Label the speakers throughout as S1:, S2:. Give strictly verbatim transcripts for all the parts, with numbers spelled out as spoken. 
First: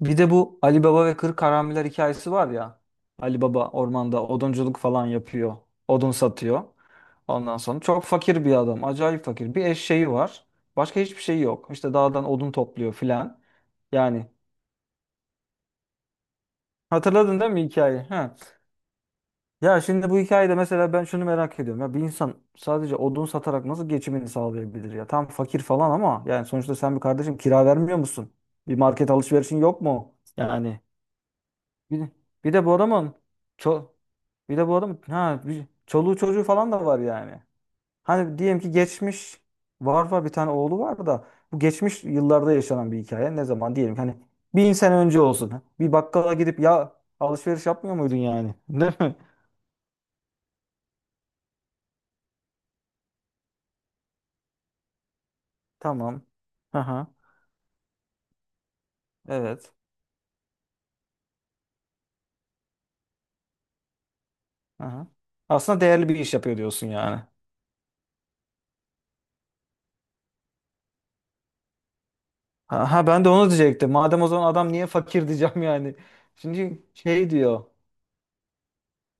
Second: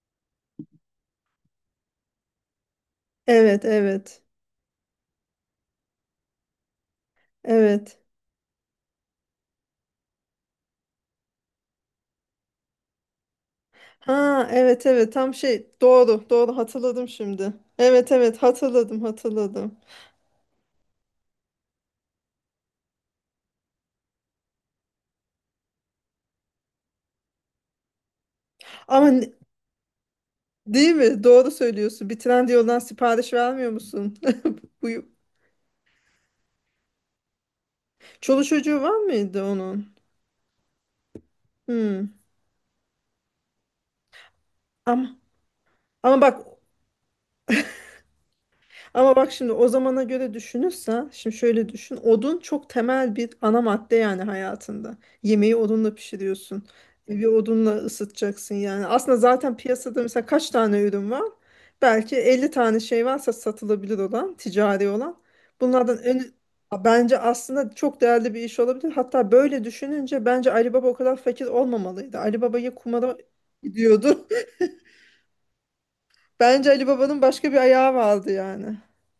S1: Bir de bu Ali Baba ve Kırk Karamiler hikayesi var ya. Ali
S2: Evet,
S1: Baba
S2: evet.
S1: ormanda odunculuk falan yapıyor. Odun satıyor. Ondan sonra
S2: Evet.
S1: çok fakir bir adam. Acayip fakir. Bir eşeği var. Başka hiçbir şey yok. İşte dağdan odun topluyor filan. Yani
S2: Ha, evet, evet. Tam şey doğru, doğru hatırladım
S1: hatırladın değil
S2: şimdi.
S1: mi hikayeyi?
S2: Evet,
S1: Ha.
S2: evet. Hatırladım, hatırladım.
S1: Ya şimdi bu hikayede mesela ben şunu merak ediyorum. Ya bir insan sadece odun satarak nasıl geçimini sağlayabilir ya? Tam fakir falan ama yani sonuçta sen bir kardeşim kira vermiyor musun? Bir
S2: Ama
S1: market
S2: ne-
S1: alışverişin yok mu? Yani
S2: Değil mi? Doğru
S1: bir,
S2: söylüyorsun.
S1: de,
S2: Bir
S1: bir de bu
S2: Trendyol'dan
S1: adamın
S2: sipariş vermiyor
S1: çok
S2: musun?
S1: bir de bu
S2: Bu
S1: adam ha bir, çoluğu çocuğu falan da var yani. Hani
S2: Çoluk
S1: diyelim ki
S2: çocuğu var
S1: geçmiş
S2: mıydı onun?
S1: var var bir tane oğlu var da bu geçmiş
S2: Hmm.
S1: yıllarda yaşanan bir hikaye. Ne zaman diyelim ki hani bin sene
S2: Ama
S1: önce olsun. Bir
S2: ama
S1: bakkala
S2: bak
S1: gidip ya alışveriş yapmıyor muydun yani? Değil mi?
S2: Ama bak şimdi o zamana göre düşünürsen, şimdi şöyle düşün. Odun çok temel bir ana madde yani hayatında. Yemeği odunla
S1: Tamam.
S2: pişiriyorsun.
S1: Aha.
S2: Evi odunla ısıtacaksın yani. Aslında zaten
S1: Evet.
S2: piyasada mesela kaç tane ürün var? Belki elli tane şey varsa satılabilir olan, ticari
S1: Aha.
S2: olan.
S1: Aslında
S2: Bunlardan
S1: değerli bir
S2: en-
S1: iş yapıyor diyorsun
S2: Bence
S1: yani.
S2: aslında çok değerli bir iş olabilir. Hatta böyle düşününce bence Ali Baba o kadar fakir olmamalıydı. Ali Baba'yı
S1: Ha, ha,
S2: kumara
S1: ben de onu diyecektim. Madem
S2: gidiyordu.
S1: o zaman adam niye fakir diyeceğim yani.
S2: Bence
S1: Şimdi
S2: Ali Baba'nın
S1: şey
S2: başka bir
S1: diyor.
S2: ayağı vardı yani.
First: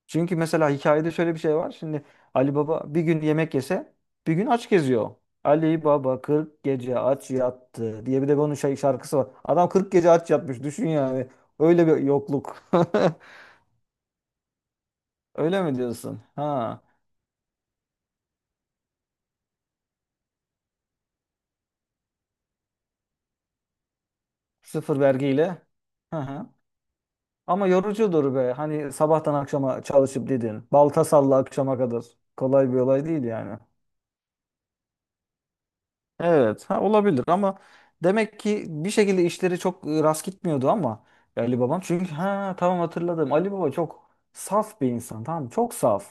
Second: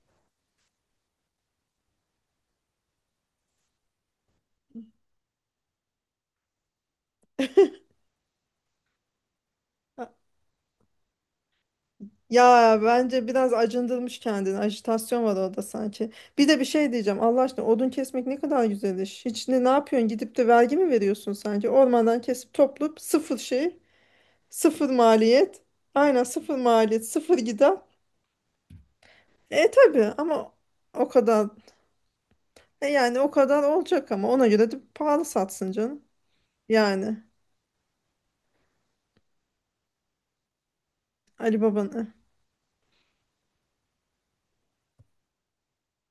S1: Çünkü mesela hikayede şöyle bir şey var. Şimdi Ali Baba bir gün yemek yese bir gün aç geziyor. Ali Baba kırk gece aç yattı diye bir de bunun şey şarkısı var. Adam kırk gece aç yatmış düşün yani. Öyle bir yokluk.
S2: Ya bence biraz acındırmış kendini. Ajitasyon var orada
S1: Öyle mi
S2: sanki.
S1: diyorsun?
S2: Bir de bir
S1: Ha.
S2: şey diyeceğim. Allah aşkına odun kesmek ne kadar güzel iş. Hiç ne, ne yapıyorsun? Gidip de vergi mi veriyorsun sanki? Ormandan kesip toplayıp sıfır şey, sıfır
S1: Sıfır
S2: maliyet.
S1: vergiyle. Hı
S2: Aynen
S1: hı.
S2: sıfır maliyet, sıfır
S1: Ama
S2: gider.
S1: yorucudur be. Hani sabahtan
S2: E
S1: akşama
S2: tabii
S1: çalışıp
S2: ama
S1: dedin. Balta
S2: o
S1: salla
S2: kadar
S1: akşama kadar. Kolay bir
S2: e
S1: olay
S2: yani
S1: değil
S2: o
S1: yani.
S2: kadar olacak ama ona göre de pahalı satsın canım.
S1: Evet, ha,
S2: Yani
S1: olabilir ama demek ki bir şekilde işleri çok e, rast gitmiyordu ama
S2: Ali
S1: Ali babam çünkü
S2: Baba'nın.
S1: ha tamam hatırladım. Ali baba çok saf bir insan. Tamam mı? Çok saf.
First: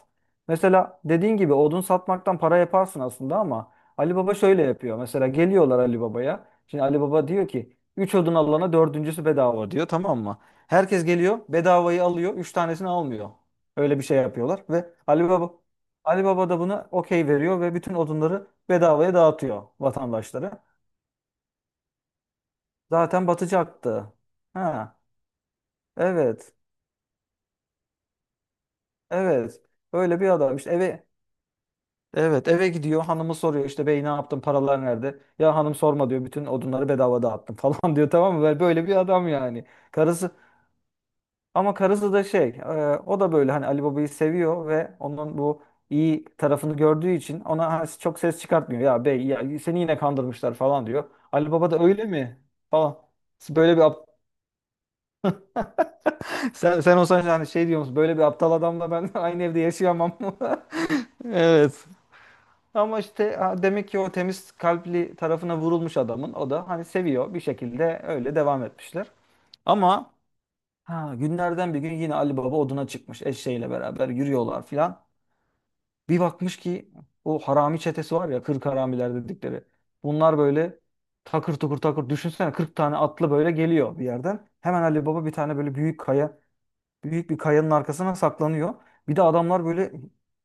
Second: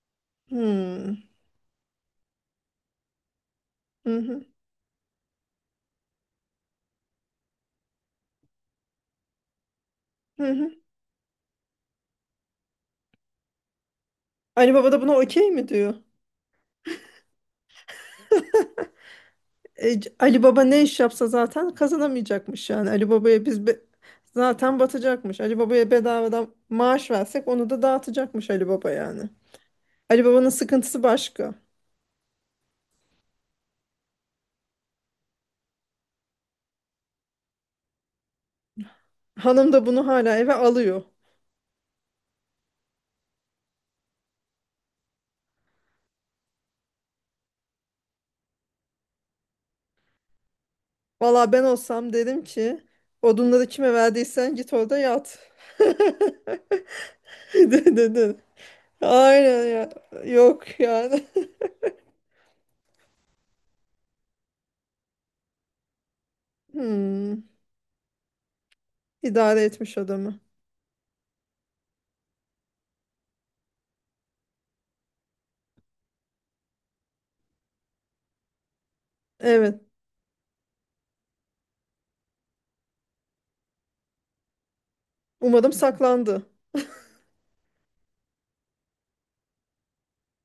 S1: Mesela
S2: Hmm.
S1: dediğin gibi odun satmaktan para yaparsın aslında ama Ali
S2: Hı
S1: baba
S2: hı.
S1: şöyle yapıyor. Mesela geliyorlar Ali babaya. Şimdi Ali baba diyor ki üç odun alana dördüncüsü bedava diyor, tamam mı?
S2: Hı hı.
S1: Herkes geliyor, bedavayı alıyor, üç tanesini almıyor. Öyle bir şey yapıyorlar
S2: Ali
S1: ve
S2: Baba da buna
S1: Ali
S2: okey
S1: baba
S2: mi diyor?
S1: Ali Baba da buna okey veriyor ve bütün odunları bedavaya dağıtıyor
S2: E, C- Ali Baba
S1: vatandaşlara.
S2: ne iş yapsa zaten kazanamayacakmış yani. Ali
S1: Zaten
S2: Baba'ya biz be-
S1: batacaktı.
S2: Zaten
S1: Ha,
S2: batacakmış. Ali Baba'ya
S1: evet.
S2: bedavadan maaş versek onu da dağıtacakmış Ali Baba yani.
S1: Evet. Öyle
S2: Ali
S1: bir
S2: Baba'nın
S1: adam işte.
S2: sıkıntısı
S1: eve
S2: başka.
S1: evet eve gidiyor, hanımı soruyor işte, bey ne yaptın, paralar nerede? Ya hanım sorma diyor, bütün odunları bedava dağıttım falan diyor, tamam mı? Böyle böyle bir adam yani.
S2: Hanım da bunu
S1: Karısı
S2: hala eve alıyor.
S1: Ama karısı da şey, e, o da böyle hani Ali Baba'yı seviyor ve onun bu iyi tarafını gördüğü için ona ha- çok ses çıkartmıyor. Ya bey, ya seni yine kandırmışlar falan diyor.
S2: Valla
S1: Ali
S2: ben
S1: Baba da öyle
S2: olsam
S1: mi?
S2: dedim ki
S1: Falan.
S2: odunları
S1: Böyle bir
S2: kime
S1: ap-
S2: verdiysen git orada yat.
S1: sen sen olsan yani şey diyor musun?
S2: De- de-
S1: Böyle bir
S2: de.
S1: aptal adamla ben aynı evde
S2: Aynen ya.
S1: yaşayamam.
S2: Yok yani.
S1: Evet. Ama işte ha, demek ki o temiz kalpli tarafına vurulmuş adamın, o da hani seviyor, bir
S2: Hmm.
S1: şekilde öyle devam etmişler.
S2: İdare etmiş
S1: Ama
S2: adamı.
S1: ha, günlerden bir gün yine Ali Baba oduna çıkmış, eşeğiyle beraber yürüyorlar filan. Bir bakmış ki o harami çetesi var ya, kırk haramiler dedikleri.
S2: Evet.
S1: Bunlar böyle takır tukur takır, düşünsene, kırk tane atlı böyle geliyor bir yerden. Hemen Ali Baba bir tane
S2: Umarım
S1: böyle büyük kaya
S2: saklandı.
S1: büyük bir kayanın arkasına saklanıyor. Bir de adamlar böyle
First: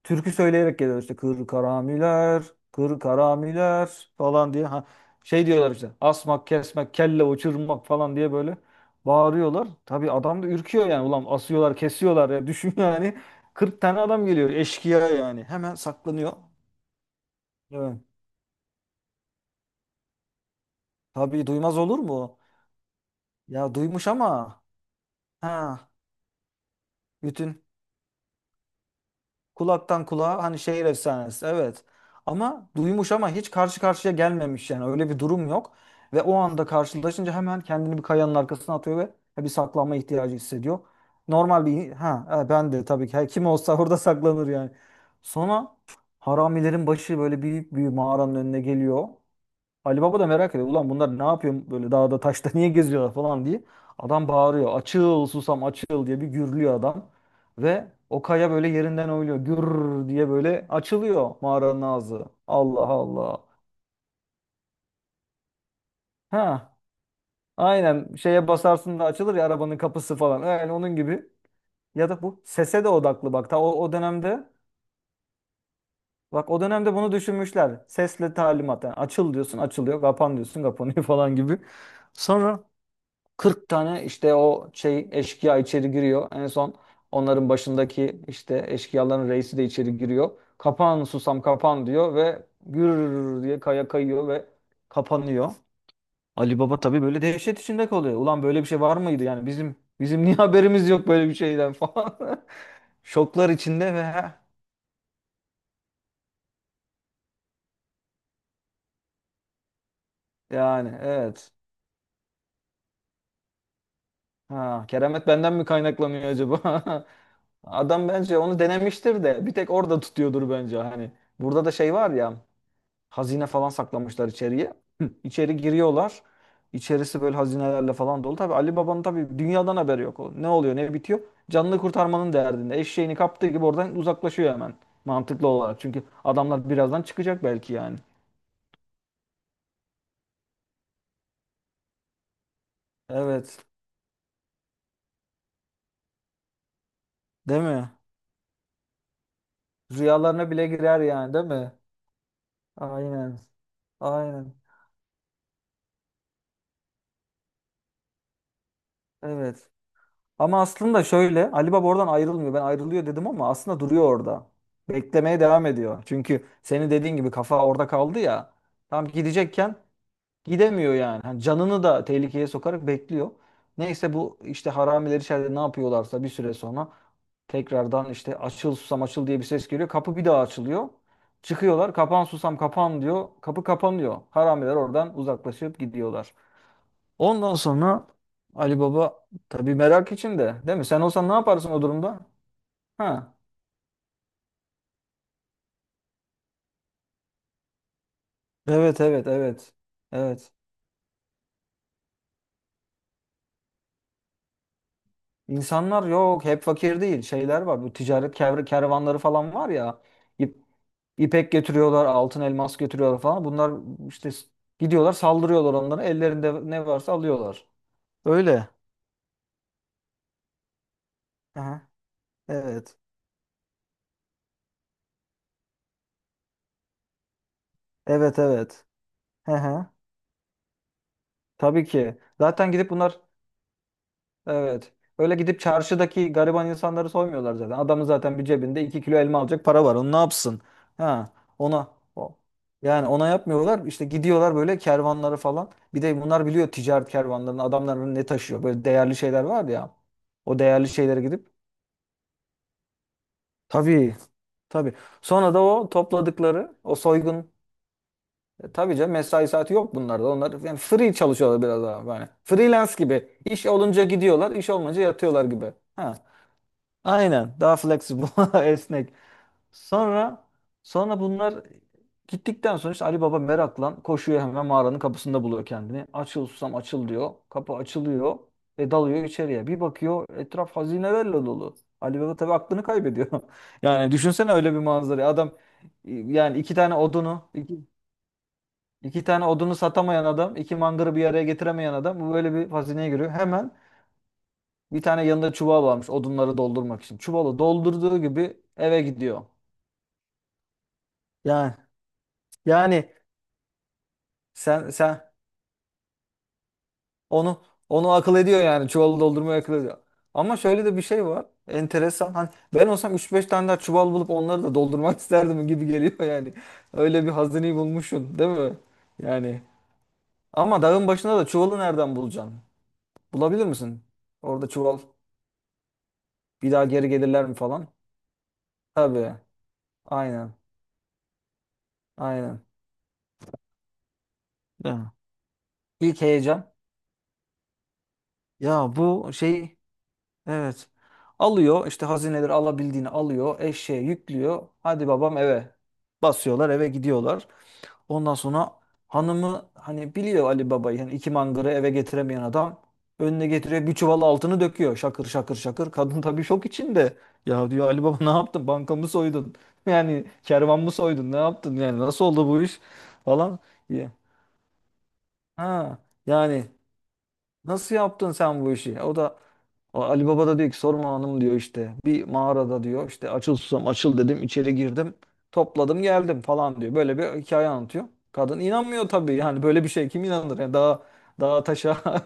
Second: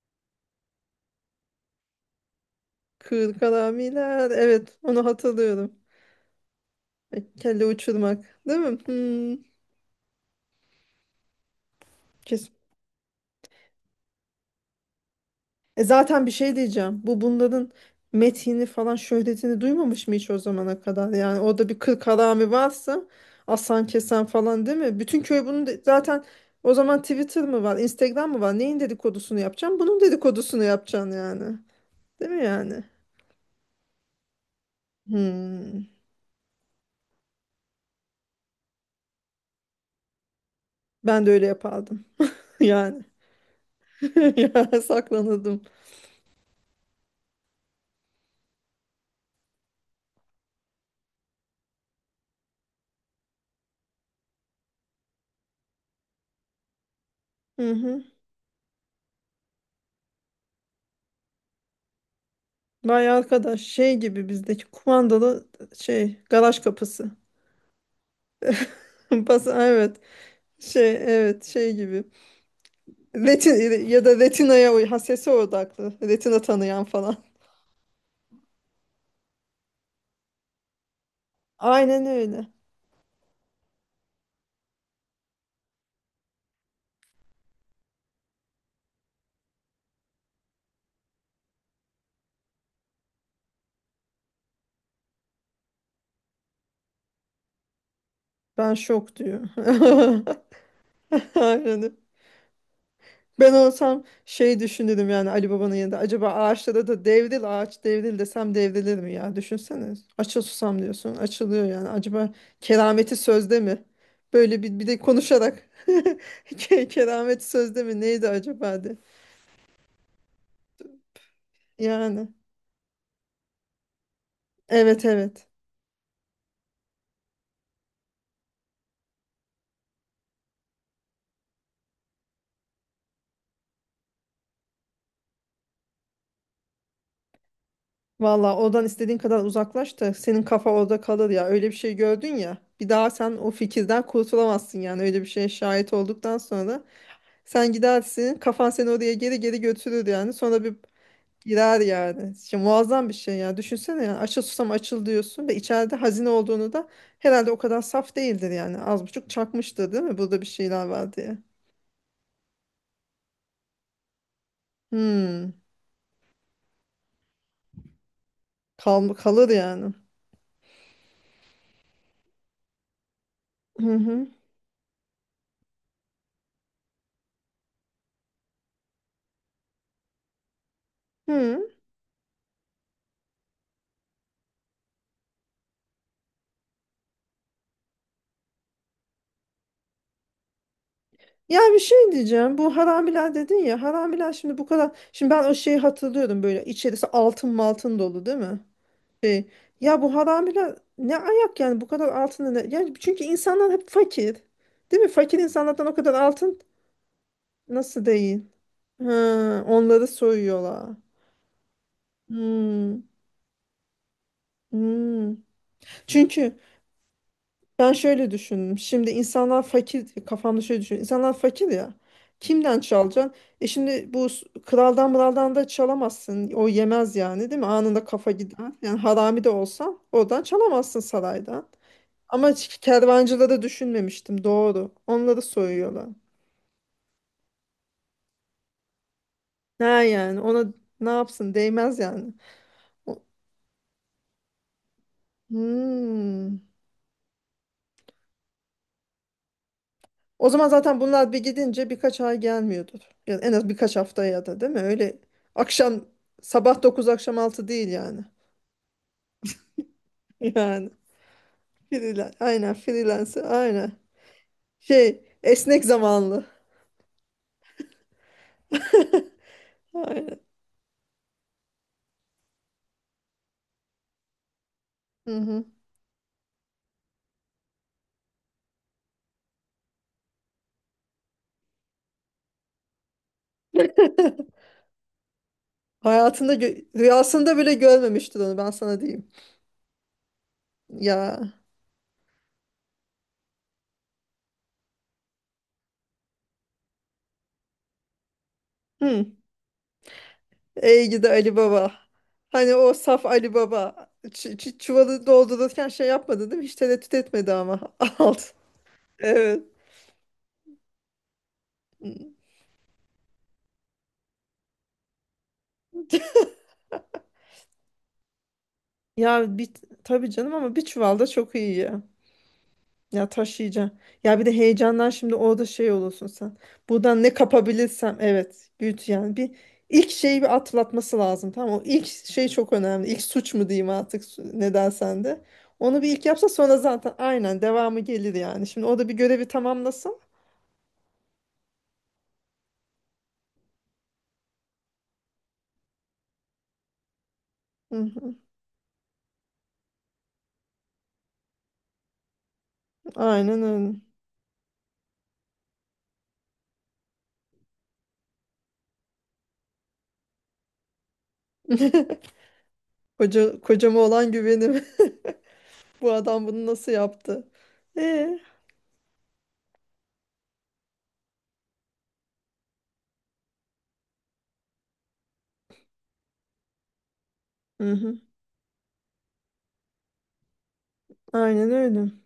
S1: türkü söyleyerek geliyor işte, kır karamiler, kır karamiler
S2: Kırkalamiler.
S1: falan diye.
S2: Evet,
S1: Ha,
S2: onu
S1: şey diyorlar
S2: hatırlıyorum.
S1: işte, asmak, kesmek, kelle
S2: Ay, Kelle
S1: uçurmak falan
S2: uçurmak,
S1: diye böyle
S2: değil mi? Hmm,
S1: bağırıyorlar. Tabii adam da ürküyor yani, ulan asıyorlar kesiyorlar ya
S2: kesin.
S1: düşün yani, kırk tane adam geliyor eşkıya yani, hemen
S2: E zaten bir
S1: saklanıyor.
S2: şey diyeceğim. Bu bunların
S1: Evet.
S2: metini falan şöhretini duymamış mı hiç o zamana kadar? Yani
S1: Tabii
S2: orada bir
S1: duymaz olur mu?
S2: kırkalami varsa
S1: Ya
S2: asan
S1: duymuş
S2: kesen
S1: ama
S2: falan değil mi? Bütün köy bunu
S1: ha
S2: de- zaten o zaman Twitter mı
S1: bütün
S2: var, Instagram mı var? Neyin dedikodusunu yapacağım? Bunun
S1: kulaktan kulağa, hani,
S2: dedikodusunu
S1: şehir
S2: yapacaksın yani.
S1: efsanesi, evet.
S2: Değil mi
S1: Ama
S2: yani?
S1: duymuş ama hiç karşı karşıya gelmemiş, yani öyle bir durum yok.
S2: Hmm.
S1: Ve o anda karşılaşınca hemen kendini bir kayanın arkasına atıyor ve bir saklanma ihtiyacı hissediyor.
S2: Ben de öyle
S1: Normal bir
S2: yapardım.
S1: Ha, ha, ben de
S2: Yani.
S1: tabii ki, her kim olsa orada saklanır yani.
S2: Ya saklanırdım.
S1: Sonra haramilerin başı böyle büyük bir mağaranın önüne geliyor. Ali Baba da merak ediyor. Ulan bunlar ne yapıyor böyle dağda taşta, niye geziyorlar falan diye. Adam bağırıyor. Açıl susam açıl diye bir gürlüyor adam.
S2: Hı
S1: Ve
S2: hı.
S1: o kaya böyle yerinden oynuyor. Gür diye böyle açılıyor mağaranın ağzı. Allah
S2: Vay
S1: Allah.
S2: arkadaş şey gibi bizdeki kumandalı şey garaj
S1: Ha,
S2: kapısı.
S1: aynen, şeye basarsın da açılır ya
S2: Bas
S1: arabanın
S2: evet.
S1: kapısı falan. Yani
S2: Şey
S1: onun gibi.
S2: evet şey gibi.
S1: Ya da bu sese de odaklı bak.
S2: Retin
S1: Ta o, o
S2: ya da
S1: dönemde
S2: retinaya uy ha sese odaklı. Retina
S1: bak o
S2: tanıyan
S1: dönemde bunu
S2: falan.
S1: düşünmüşler. Sesle talimat. Yani açıl diyorsun açılıyor, kapan diyorsun kapanıyor falan gibi.
S2: Aynen öyle.
S1: Sonra kırk tane işte o şey eşkıya içeri giriyor. En son onların başındaki işte eşkıyaların reisi de içeri giriyor. Kapan susam kapan diyor ve gür diye kaya kayıyor ve kapanıyor. Ali Baba tabii böyle dehşet içinde kalıyor. Ulan böyle bir
S2: Ben
S1: şey var
S2: şok
S1: mıydı
S2: diyor.
S1: yani, bizim bizim niye haberimiz yok böyle bir şeyden
S2: Aynen.
S1: falan. Şoklar
S2: Ben
S1: içinde ve
S2: olsam şey düşünürüm yani Ali Baba'nın yanında. Acaba ağaçlara da devril ağaç devril desem devrilir mi ya? Düşünsene. Açıl susam
S1: yani
S2: diyorsun.
S1: evet.
S2: Açılıyor yani. Acaba kerameti sözde mi? Böyle bir,
S1: Ha,
S2: bir de
S1: keramet benden
S2: konuşarak.
S1: mi kaynaklanıyor acaba?
S2: Ke- Kerameti sözde mi?
S1: Adam
S2: Neydi
S1: bence onu
S2: acaba de.
S1: denemiştir de bir tek orada tutuyordur, bence, hani. Burada da şey var
S2: Yani.
S1: ya, hazine falan saklamışlar içeriye.
S2: Evet
S1: Hı,
S2: evet.
S1: İçeri giriyorlar. İçerisi böyle hazinelerle falan dolu. Tabii Ali Baba'nın tabii dünyadan haberi yok. O, ne oluyor ne bitiyor? Canını kurtarmanın derdinde. Eşeğini kaptığı gibi oradan uzaklaşıyor hemen. Mantıklı olarak. Çünkü adamlar birazdan çıkacak belki yani.
S2: Valla oradan istediğin kadar uzaklaş da senin kafa orada kalır ya. Öyle bir şey gördün ya. Bir daha sen o
S1: Evet.
S2: fikirden kurtulamazsın yani. Öyle bir şeye şahit olduktan sonra.
S1: Değil
S2: Sen
S1: mi?
S2: gidersin kafan seni oraya geri geri götürür yani
S1: Rüyalarına
S2: sonra
S1: bile
S2: bir
S1: girer yani, değil mi?
S2: girer yani. Şimdi muazzam bir şey
S1: Aynen.
S2: ya düşünsene yani açıl
S1: Aynen.
S2: susam açıl diyorsun ve içeride hazine olduğunu da herhalde o kadar saf değildir yani az buçuk
S1: Evet.
S2: çakmıştır değil mi burada bir
S1: Ama
S2: şeyler
S1: aslında
S2: var diye.
S1: şöyle, Ali Baba oradan ayrılmıyor. Ben ayrılıyor dedim ama aslında duruyor orada. Beklemeye
S2: Hmm.
S1: devam ediyor. Çünkü senin dediğin gibi, kafa orada kaldı ya. Tam
S2: Kal kalır
S1: gidecekken
S2: yani.
S1: gidemiyor yani. Hani canını da tehlikeye sokarak bekliyor.
S2: Hı
S1: Neyse,
S2: hı.
S1: bu işte haramiler içeride ne yapıyorlarsa, bir süre sonra tekrardan işte açıl susam açıl diye bir ses geliyor. Kapı bir daha açılıyor.
S2: Hı.
S1: Çıkıyorlar, kapan susam kapan diyor, kapı kapanıyor. Haramiler oradan uzaklaşıp gidiyorlar. Ondan sonra Ali Baba tabii merak içinde, değil mi? Sen olsan ne
S2: Ya
S1: yaparsın
S2: bir
S1: o
S2: şey
S1: durumda?
S2: diyeceğim. Bu
S1: Ha.
S2: haramiler dedin ya. Haramiler şimdi bu kadar. Şimdi ben o şeyi hatırlıyorum böyle. İçerisi altın maltın dolu değil mi?
S1: Evet, evet,
S2: Şey,
S1: evet.
S2: ya bu
S1: Evet.
S2: haramiler ne ayak yani bu kadar altını ne? Yani çünkü insanlar hep fakir. Değil mi? Fakir insanlardan o
S1: İnsanlar
S2: kadar
S1: yok
S2: altın
S1: hep fakir değil. Şeyler var, bu
S2: nasıl
S1: ticaret
S2: değil?
S1: kev-
S2: Ha,
S1: kervanları falan var ya.
S2: onları
S1: İp,
S2: soyuyorlar.
S1: ipek getiriyorlar, altın elmas
S2: Hmm,
S1: getiriyorlar falan. Bunlar işte s- gidiyorlar,
S2: hmm.
S1: saldırıyorlar onlara.
S2: Çünkü
S1: Ellerinde ne varsa alıyorlar.
S2: ben şöyle
S1: Öyle.
S2: düşündüm. Şimdi insanlar fakir, kafamda şöyle düşünüyorum. İnsanlar fakir
S1: Aha.
S2: ya. Kimden
S1: Evet.
S2: çalacaksın? E şimdi bu s- kraldan mıraldan da çalamazsın. O yemez yani değil mi? Anında kafa
S1: Evet,
S2: gider.
S1: evet.
S2: Yani harami de
S1: Hı hı.
S2: olsan oradan çalamazsın saraydan.
S1: Tabii ki.
S2: Ama
S1: Zaten
S2: hiç
S1: gidip bunlar
S2: kervancıları düşünmemiştim doğru.
S1: Evet. Öyle
S2: Onları
S1: gidip
S2: soyuyorlar.
S1: çarşıdaki gariban insanları soymuyorlar zaten. Adamın zaten bir cebinde iki kilo elma alacak para
S2: Ne
S1: var. Onu ne
S2: yani
S1: yapsın?
S2: ona ne
S1: Ha,
S2: yapsın
S1: ona
S2: değmez yani.
S1: o. Yani
S2: O,
S1: ona yapmıyorlar. İşte gidiyorlar böyle kervanları falan. Bir de bunlar
S2: hmm.
S1: biliyor ticaret kervanlarının, adamların ne taşıyor. Böyle değerli şeyler var ya.
S2: O
S1: O
S2: zaman
S1: değerli
S2: zaten
S1: şeylere
S2: bunlar bir
S1: gidip,
S2: gidince birkaç ay gelmiyordur. Yani en az birkaç
S1: tabii
S2: hafta ya da değil mi?
S1: tabii.
S2: Öyle
S1: Sonra da o
S2: akşam
S1: topladıkları
S2: sabah
S1: o
S2: dokuz akşam
S1: soygun
S2: altı değil yani.
S1: e, tabii canım, mesai saati yok bunlarda. Onlar yani
S2: Yani
S1: free çalışıyorlar biraz daha. Yani
S2: freelance aynen
S1: freelance gibi.
S2: freelance
S1: İş
S2: aynen.
S1: olunca gidiyorlar, iş olmayınca
S2: Şey
S1: yatıyorlar gibi.
S2: esnek
S1: Ha.
S2: zamanlı.
S1: Aynen. Daha flexible, esnek.
S2: Aynen.
S1: Sonra sonra bunlar gittikten sonra işte Ali Baba meraklan koşuyor, hemen mağaranın
S2: Hı
S1: kapısında
S2: hı.
S1: buluyor kendini. Açıl susam açıl diyor. Kapı açılıyor ve dalıyor içeriye. Bir bakıyor, etraf hazinelerle dolu. Ali Baba tabii aklını kaybediyor. Yani düşünsene öyle bir manzarayı. Adam e,
S2: Hayatında
S1: yani iki
S2: gö-
S1: tane odunu
S2: rüyasında bile
S1: iki,
S2: görmemiştir onu ben sana
S1: iki
S2: diyeyim.
S1: tane odunu satamayan adam, iki mangırı bir araya
S2: Ya.
S1: getiremeyen adam, bu böyle bir hazineye giriyor. Hemen bir tane yanında çuval varmış odunları doldurmak için. Çuvalı doldurduğu gibi eve
S2: Hı.
S1: gidiyor.
S2: Ey gidi Ali
S1: Yani
S2: Baba. Hani o
S1: yani
S2: saf Ali Baba. Ç ç-
S1: sen sen
S2: çuvalı doldururken şey yapmadı değil mi? Hiç tereddüt etmedi
S1: onu
S2: ama.
S1: onu akıl
S2: Alt.
S1: ediyor yani, çuvalı doldurmayı
S2: Evet.
S1: akıl ediyor. Ama şöyle de bir şey var. Enteresan. Hani ben olsam üç beş tane daha çuval bulup onları da doldurmak isterdim gibi geliyor yani. Öyle bir hazineyi bulmuşsun, değil mi?
S2: Ya
S1: Yani
S2: bir tabii canım ama
S1: ama
S2: bir
S1: dağın
S2: çuval da
S1: başında da
S2: çok iyi
S1: çuvalı
S2: ya.
S1: nereden bulacaksın?
S2: Ya
S1: Bulabilir
S2: taşıyacaksın.
S1: misin?
S2: Ya bir de
S1: Orada çuval
S2: heyecandan şimdi orada şey olursun sen.
S1: bir daha geri
S2: Buradan ne
S1: gelirler mi falan?
S2: kapabilirsem evet güç
S1: Tabii.
S2: yani bir ilk şeyi
S1: Aynen.
S2: bir atlatması lazım tamam mı? O ilk şey
S1: Aynen.
S2: çok önemli. İlk suç mu diyeyim artık su- ne
S1: Değil mi?
S2: dersen de. Onu bir
S1: İlk
S2: ilk yapsa
S1: heyecan.
S2: sonra zaten aynen devamı gelir yani. Şimdi
S1: Ya
S2: o da bir
S1: bu
S2: görevi
S1: şey
S2: tamamlasın.
S1: evet, alıyor işte hazineleri, alabildiğini alıyor, eşeğe yüklüyor, hadi babam eve, basıyorlar eve gidiyorlar.
S2: Hı
S1: Ondan
S2: hı.
S1: sonra hanımı hani biliyor Ali Baba'yı, yani iki mangırı eve getiremeyen adam, önüne
S2: Aynen
S1: getiriyor
S2: öyle.
S1: bir çuval altını, döküyor şakır şakır şakır. Kadın tabii şok içinde. Ya diyor, Ali Baba ne yaptın, bankamı soydun yani, kervan mı soydun, ne yaptın yani, nasıl oldu bu iş falan.
S2: Koca, kocama
S1: Ya,
S2: olan güvenim.
S1: ha,
S2: Bu adam
S1: yani
S2: bunu nasıl yaptı?
S1: nasıl yaptın
S2: Ee,
S1: sen bu işi? O da o Ali Baba da diyor ki, sorma hanım diyor, işte bir mağarada diyor, işte açıl susam açıl dedim, içeri girdim, topladım geldim falan diyor. Böyle bir hikaye
S2: hı
S1: anlatıyor.
S2: hı.
S1: Kadın inanmıyor tabii, yani böyle bir şey kim inanır yani. Daha daha
S2: Aynen
S1: taşa
S2: öyle.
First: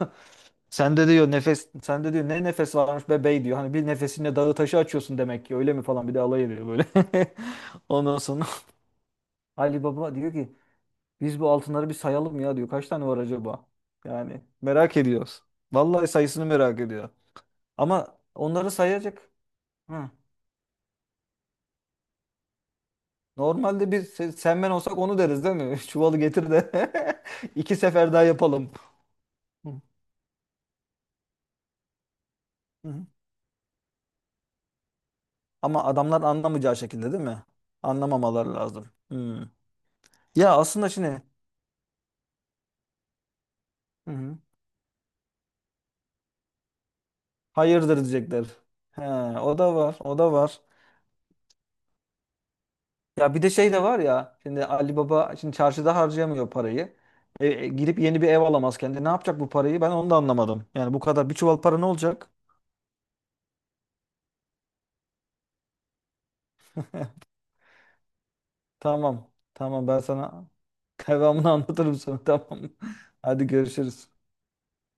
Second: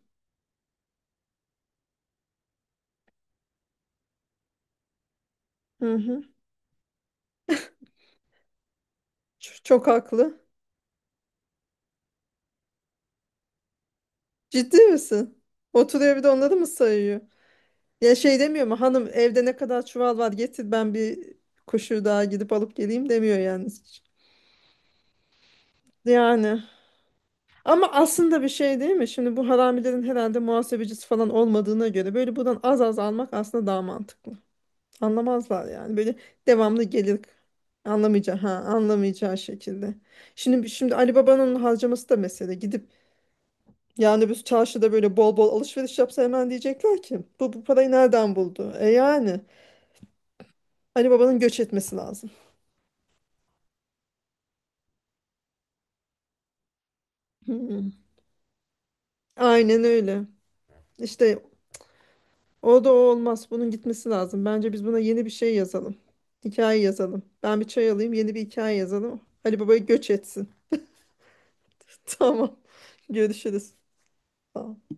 S1: sen de diyor nefes sen de diyor, ne nefes varmış be bey diyor. Hani bir nefesinle dağı taşı açıyorsun demek ki, öyle mi
S2: Hı
S1: falan, bir de
S2: hı.
S1: alay ediyor böyle. Ondan sonra
S2: Ç-
S1: Ali
S2: Çok
S1: Baba diyor
S2: haklı.
S1: ki, biz bu altınları bir sayalım ya diyor. Kaç tane var acaba? Yani
S2: Ciddi
S1: merak
S2: misin?
S1: ediyoruz. Vallahi
S2: Oturuyor bir de
S1: sayısını
S2: onları mı
S1: merak ediyor.
S2: sayıyor? Ya
S1: Ama
S2: şey demiyor
S1: onları
S2: mu? Hanım
S1: sayacak.
S2: evde ne kadar
S1: Hı.
S2: çuval var getir ben bir kuşu daha gidip alıp geleyim demiyor yani.
S1: Normalde biz se- sen ben olsak onu deriz, değil mi? Çuvalı getir
S2: Yani
S1: de iki
S2: ama
S1: sefer daha
S2: aslında bir
S1: yapalım.
S2: şey değil mi? Şimdi bu
S1: Hı.
S2: haramilerin herhalde muhasebecisi falan olmadığına göre böyle buradan az az
S1: Hı.
S2: almak aslında daha mantıklı. Anlamazlar
S1: Ama
S2: yani. Böyle
S1: adamlar anlamayacağı
S2: devamlı
S1: şekilde,
S2: gelir
S1: değil mi?
S2: anlamayacağı ha
S1: Anlamamaları lazım.
S2: anlamayacağı
S1: Hı.
S2: şekilde.
S1: Ya
S2: Şimdi
S1: aslında
S2: şimdi Ali
S1: şimdi.
S2: Baba'nın harcaması da mesele. Gidip
S1: Hı
S2: yani öbür
S1: hı.
S2: çarşıda böyle bol bol alışveriş yapsa hemen diyecekler ki bu bu parayı
S1: Hayırdır
S2: nereden
S1: diyecekler.
S2: buldu? E
S1: He,
S2: yani
S1: o da var, o da var.
S2: Ali Baba'nın göç etmesi lazım.
S1: Ya bir de şey de var ya. Şimdi Ali Baba şimdi çarşıda harcayamıyor parayı. E, e,
S2: Hmm.
S1: girip yeni bir ev alamaz kendi. Ne yapacak bu parayı?
S2: Aynen
S1: Ben onu da
S2: öyle.
S1: anlamadım. Yani bu kadar bir
S2: İşte
S1: çuval para ne olacak?
S2: o da o olmaz. Bunun gitmesi lazım. Bence biz buna yeni bir şey yazalım. Hikaye yazalım. Ben bir çay alayım, yeni bir hikaye yazalım.
S1: Tamam.
S2: Ali Baba'yı
S1: Tamam, ben
S2: göç etsin.
S1: sana devamını anlatırım sonra,
S2: Tamam.
S1: tamam mı? Hadi
S2: Görüşürüz.
S1: görüşürüz.
S2: Sağ ol.